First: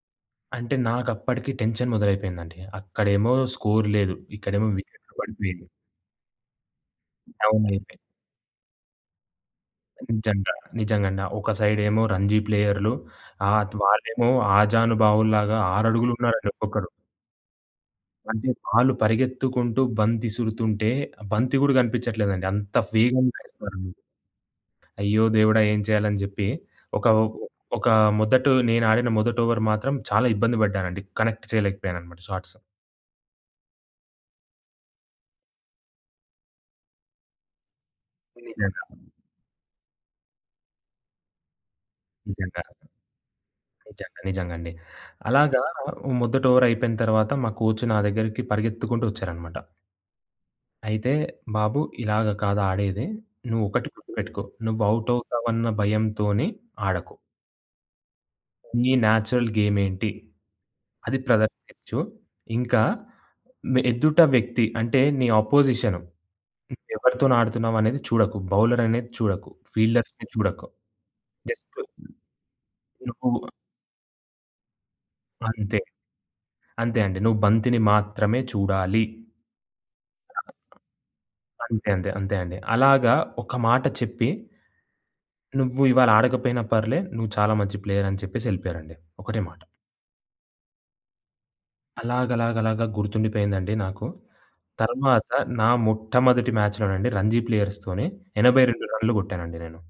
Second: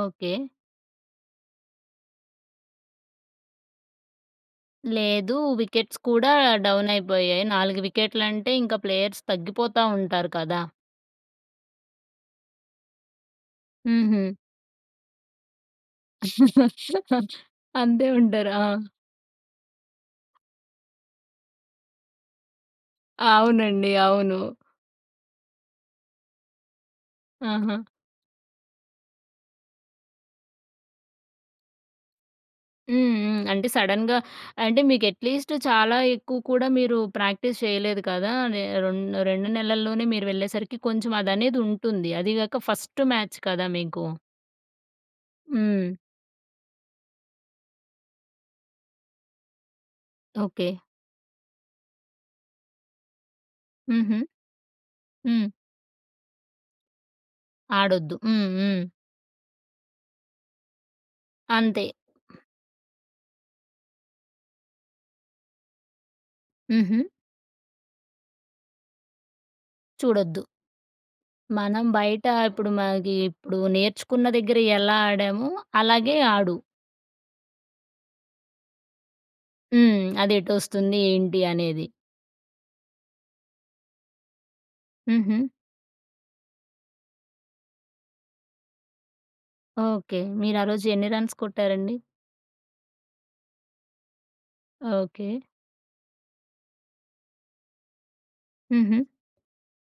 Okay. అంటే నాకప్పటికి tension మొదలైపోయిందండి. అక్కడేమో score లేదు. ఇక్కడేమో వికెట్‌లు లేదు పడిపోయిని. వికెట్స్ కూడా డౌన్ అయిపోయాయి. డౌన్ 4 అయిపోయే వికెట్లంటే ఇంకా ప్లేయర్స్ తగ్గిపోతావుంటారు నిజంగా. కదా! నిజంగండి. ఒక సైడేమో రంజీ ప్లేయర్లు అత్ వాళ్ళేమో హుహు. ఆజానుబావులాగా 6 అడుగులు ఉన్నారండి ఒక్కొక్కరు. అంతే అంటే ఉంటారు. ఆ! వాళ్ళు పరిగెత్తుకుంటూ బంతి ఇసురుతుంటే, ఆ బంతి కూడా కనిపించట్లేదండి అంత వేగంగా ఎస్తన్నారండి. అవునండి. అవును. ఆ! అయ్యో దేవుడా! ఏం చేయాలని చెప్పి. ఒక ఆహా! ఒక మొదటు నేను ఆడిన మొదటి ఓవర్ మాత్రం చాలా ఇబ్బంది పడ్డానండి. కనెక్ట్ చేయలేకపోయాను అన్నమాట షాట్సు. హ్మ్. హ్మ్. అంటే సడన్‌గా అంటే మీకు అట్‌లిస్టు చాలా ఎక్కువ కూడా మీరు ప్రాక్టీస్ చేయలేదు కదా! నె నిజంగా. రెం 2 నెలల్లోనే మీరు వెళ్ళేసరికి కొంచెం అదనేదుంటుంది. అది నిజంగా. కాక ఫస్ట్ మ్యాచ్ కదా! మీకు. నిజంగా. నిజంగండి. అలాగా హ్మ్. మొదటి ఓవర్ అయిపోయిన తరువాత మా కోచ్ నా దగ్గరికి పరిగెత్తుకుంటూ వచ్చారన్నమాట. ఓకే. అయితే, "బాబు ఇలాగ కాదు ఆడేది. నువ్వు ఒకటి హుహు. గుర్తుపెట్టుకో నువ్వు అవుట్ హ్మ్. అవుతావన్న భయంతోని ఆడకు." ఆడొద్దు. హ్మ్. హ్మ్. "నీ నేచురల్ గేమ్ ఏంటి, అది అంతే ప్రదర్శించు. ఇంకా మే ఎదుట వ్యక్తి" అంటే నీ అపోజిషను. హ్మ్. హుహు. "ఎవరితోనాడుతున్నావు అనేది చూడకు. బౌలర్ అనేది చూడకు. ఫీల్డర్స్‌ని చూడొద్దు. చూడకు జస్టు మనం బయట ఇప్పుడు మనకి నువ్వు" ఇప్పుడు నేర్చుకున్న దగ్గర ఎలా ఆడామో అంతే. అలాగే ఆడు. అంతే అండి. నువ్వు బంతిని మాత్రమే చూడాలి. హ్మ్. అదెటోస్తుంది ఏంటి [unintelligible] అనేది. అంతే, అంతే, అంతే అండి. అలాగా ఒక మాట చెప్పి హుహు. "నువ్వు ఇవాళ ఆడకపోయినా పర్లే. నువ్వు చాలా మంచి ప్లేయరని" చెప్పేసి వెళ్ళిపోయారండి. ఒకటే మాట. ఓకే. మీరు ఆ రోజు ఎన్ని రన్స్ కొట్టారండి? అలాగలాగలాగా గుర్తుండిపోయిందండి నాకు. తరువాత ఓకే. నా మొట్టమొదటి మ్యాచ్‌లోనండి రంజీ ప్లేయర్స్‌తోని 82 హుహు. రన్‌లు కొట్టానండి నేను.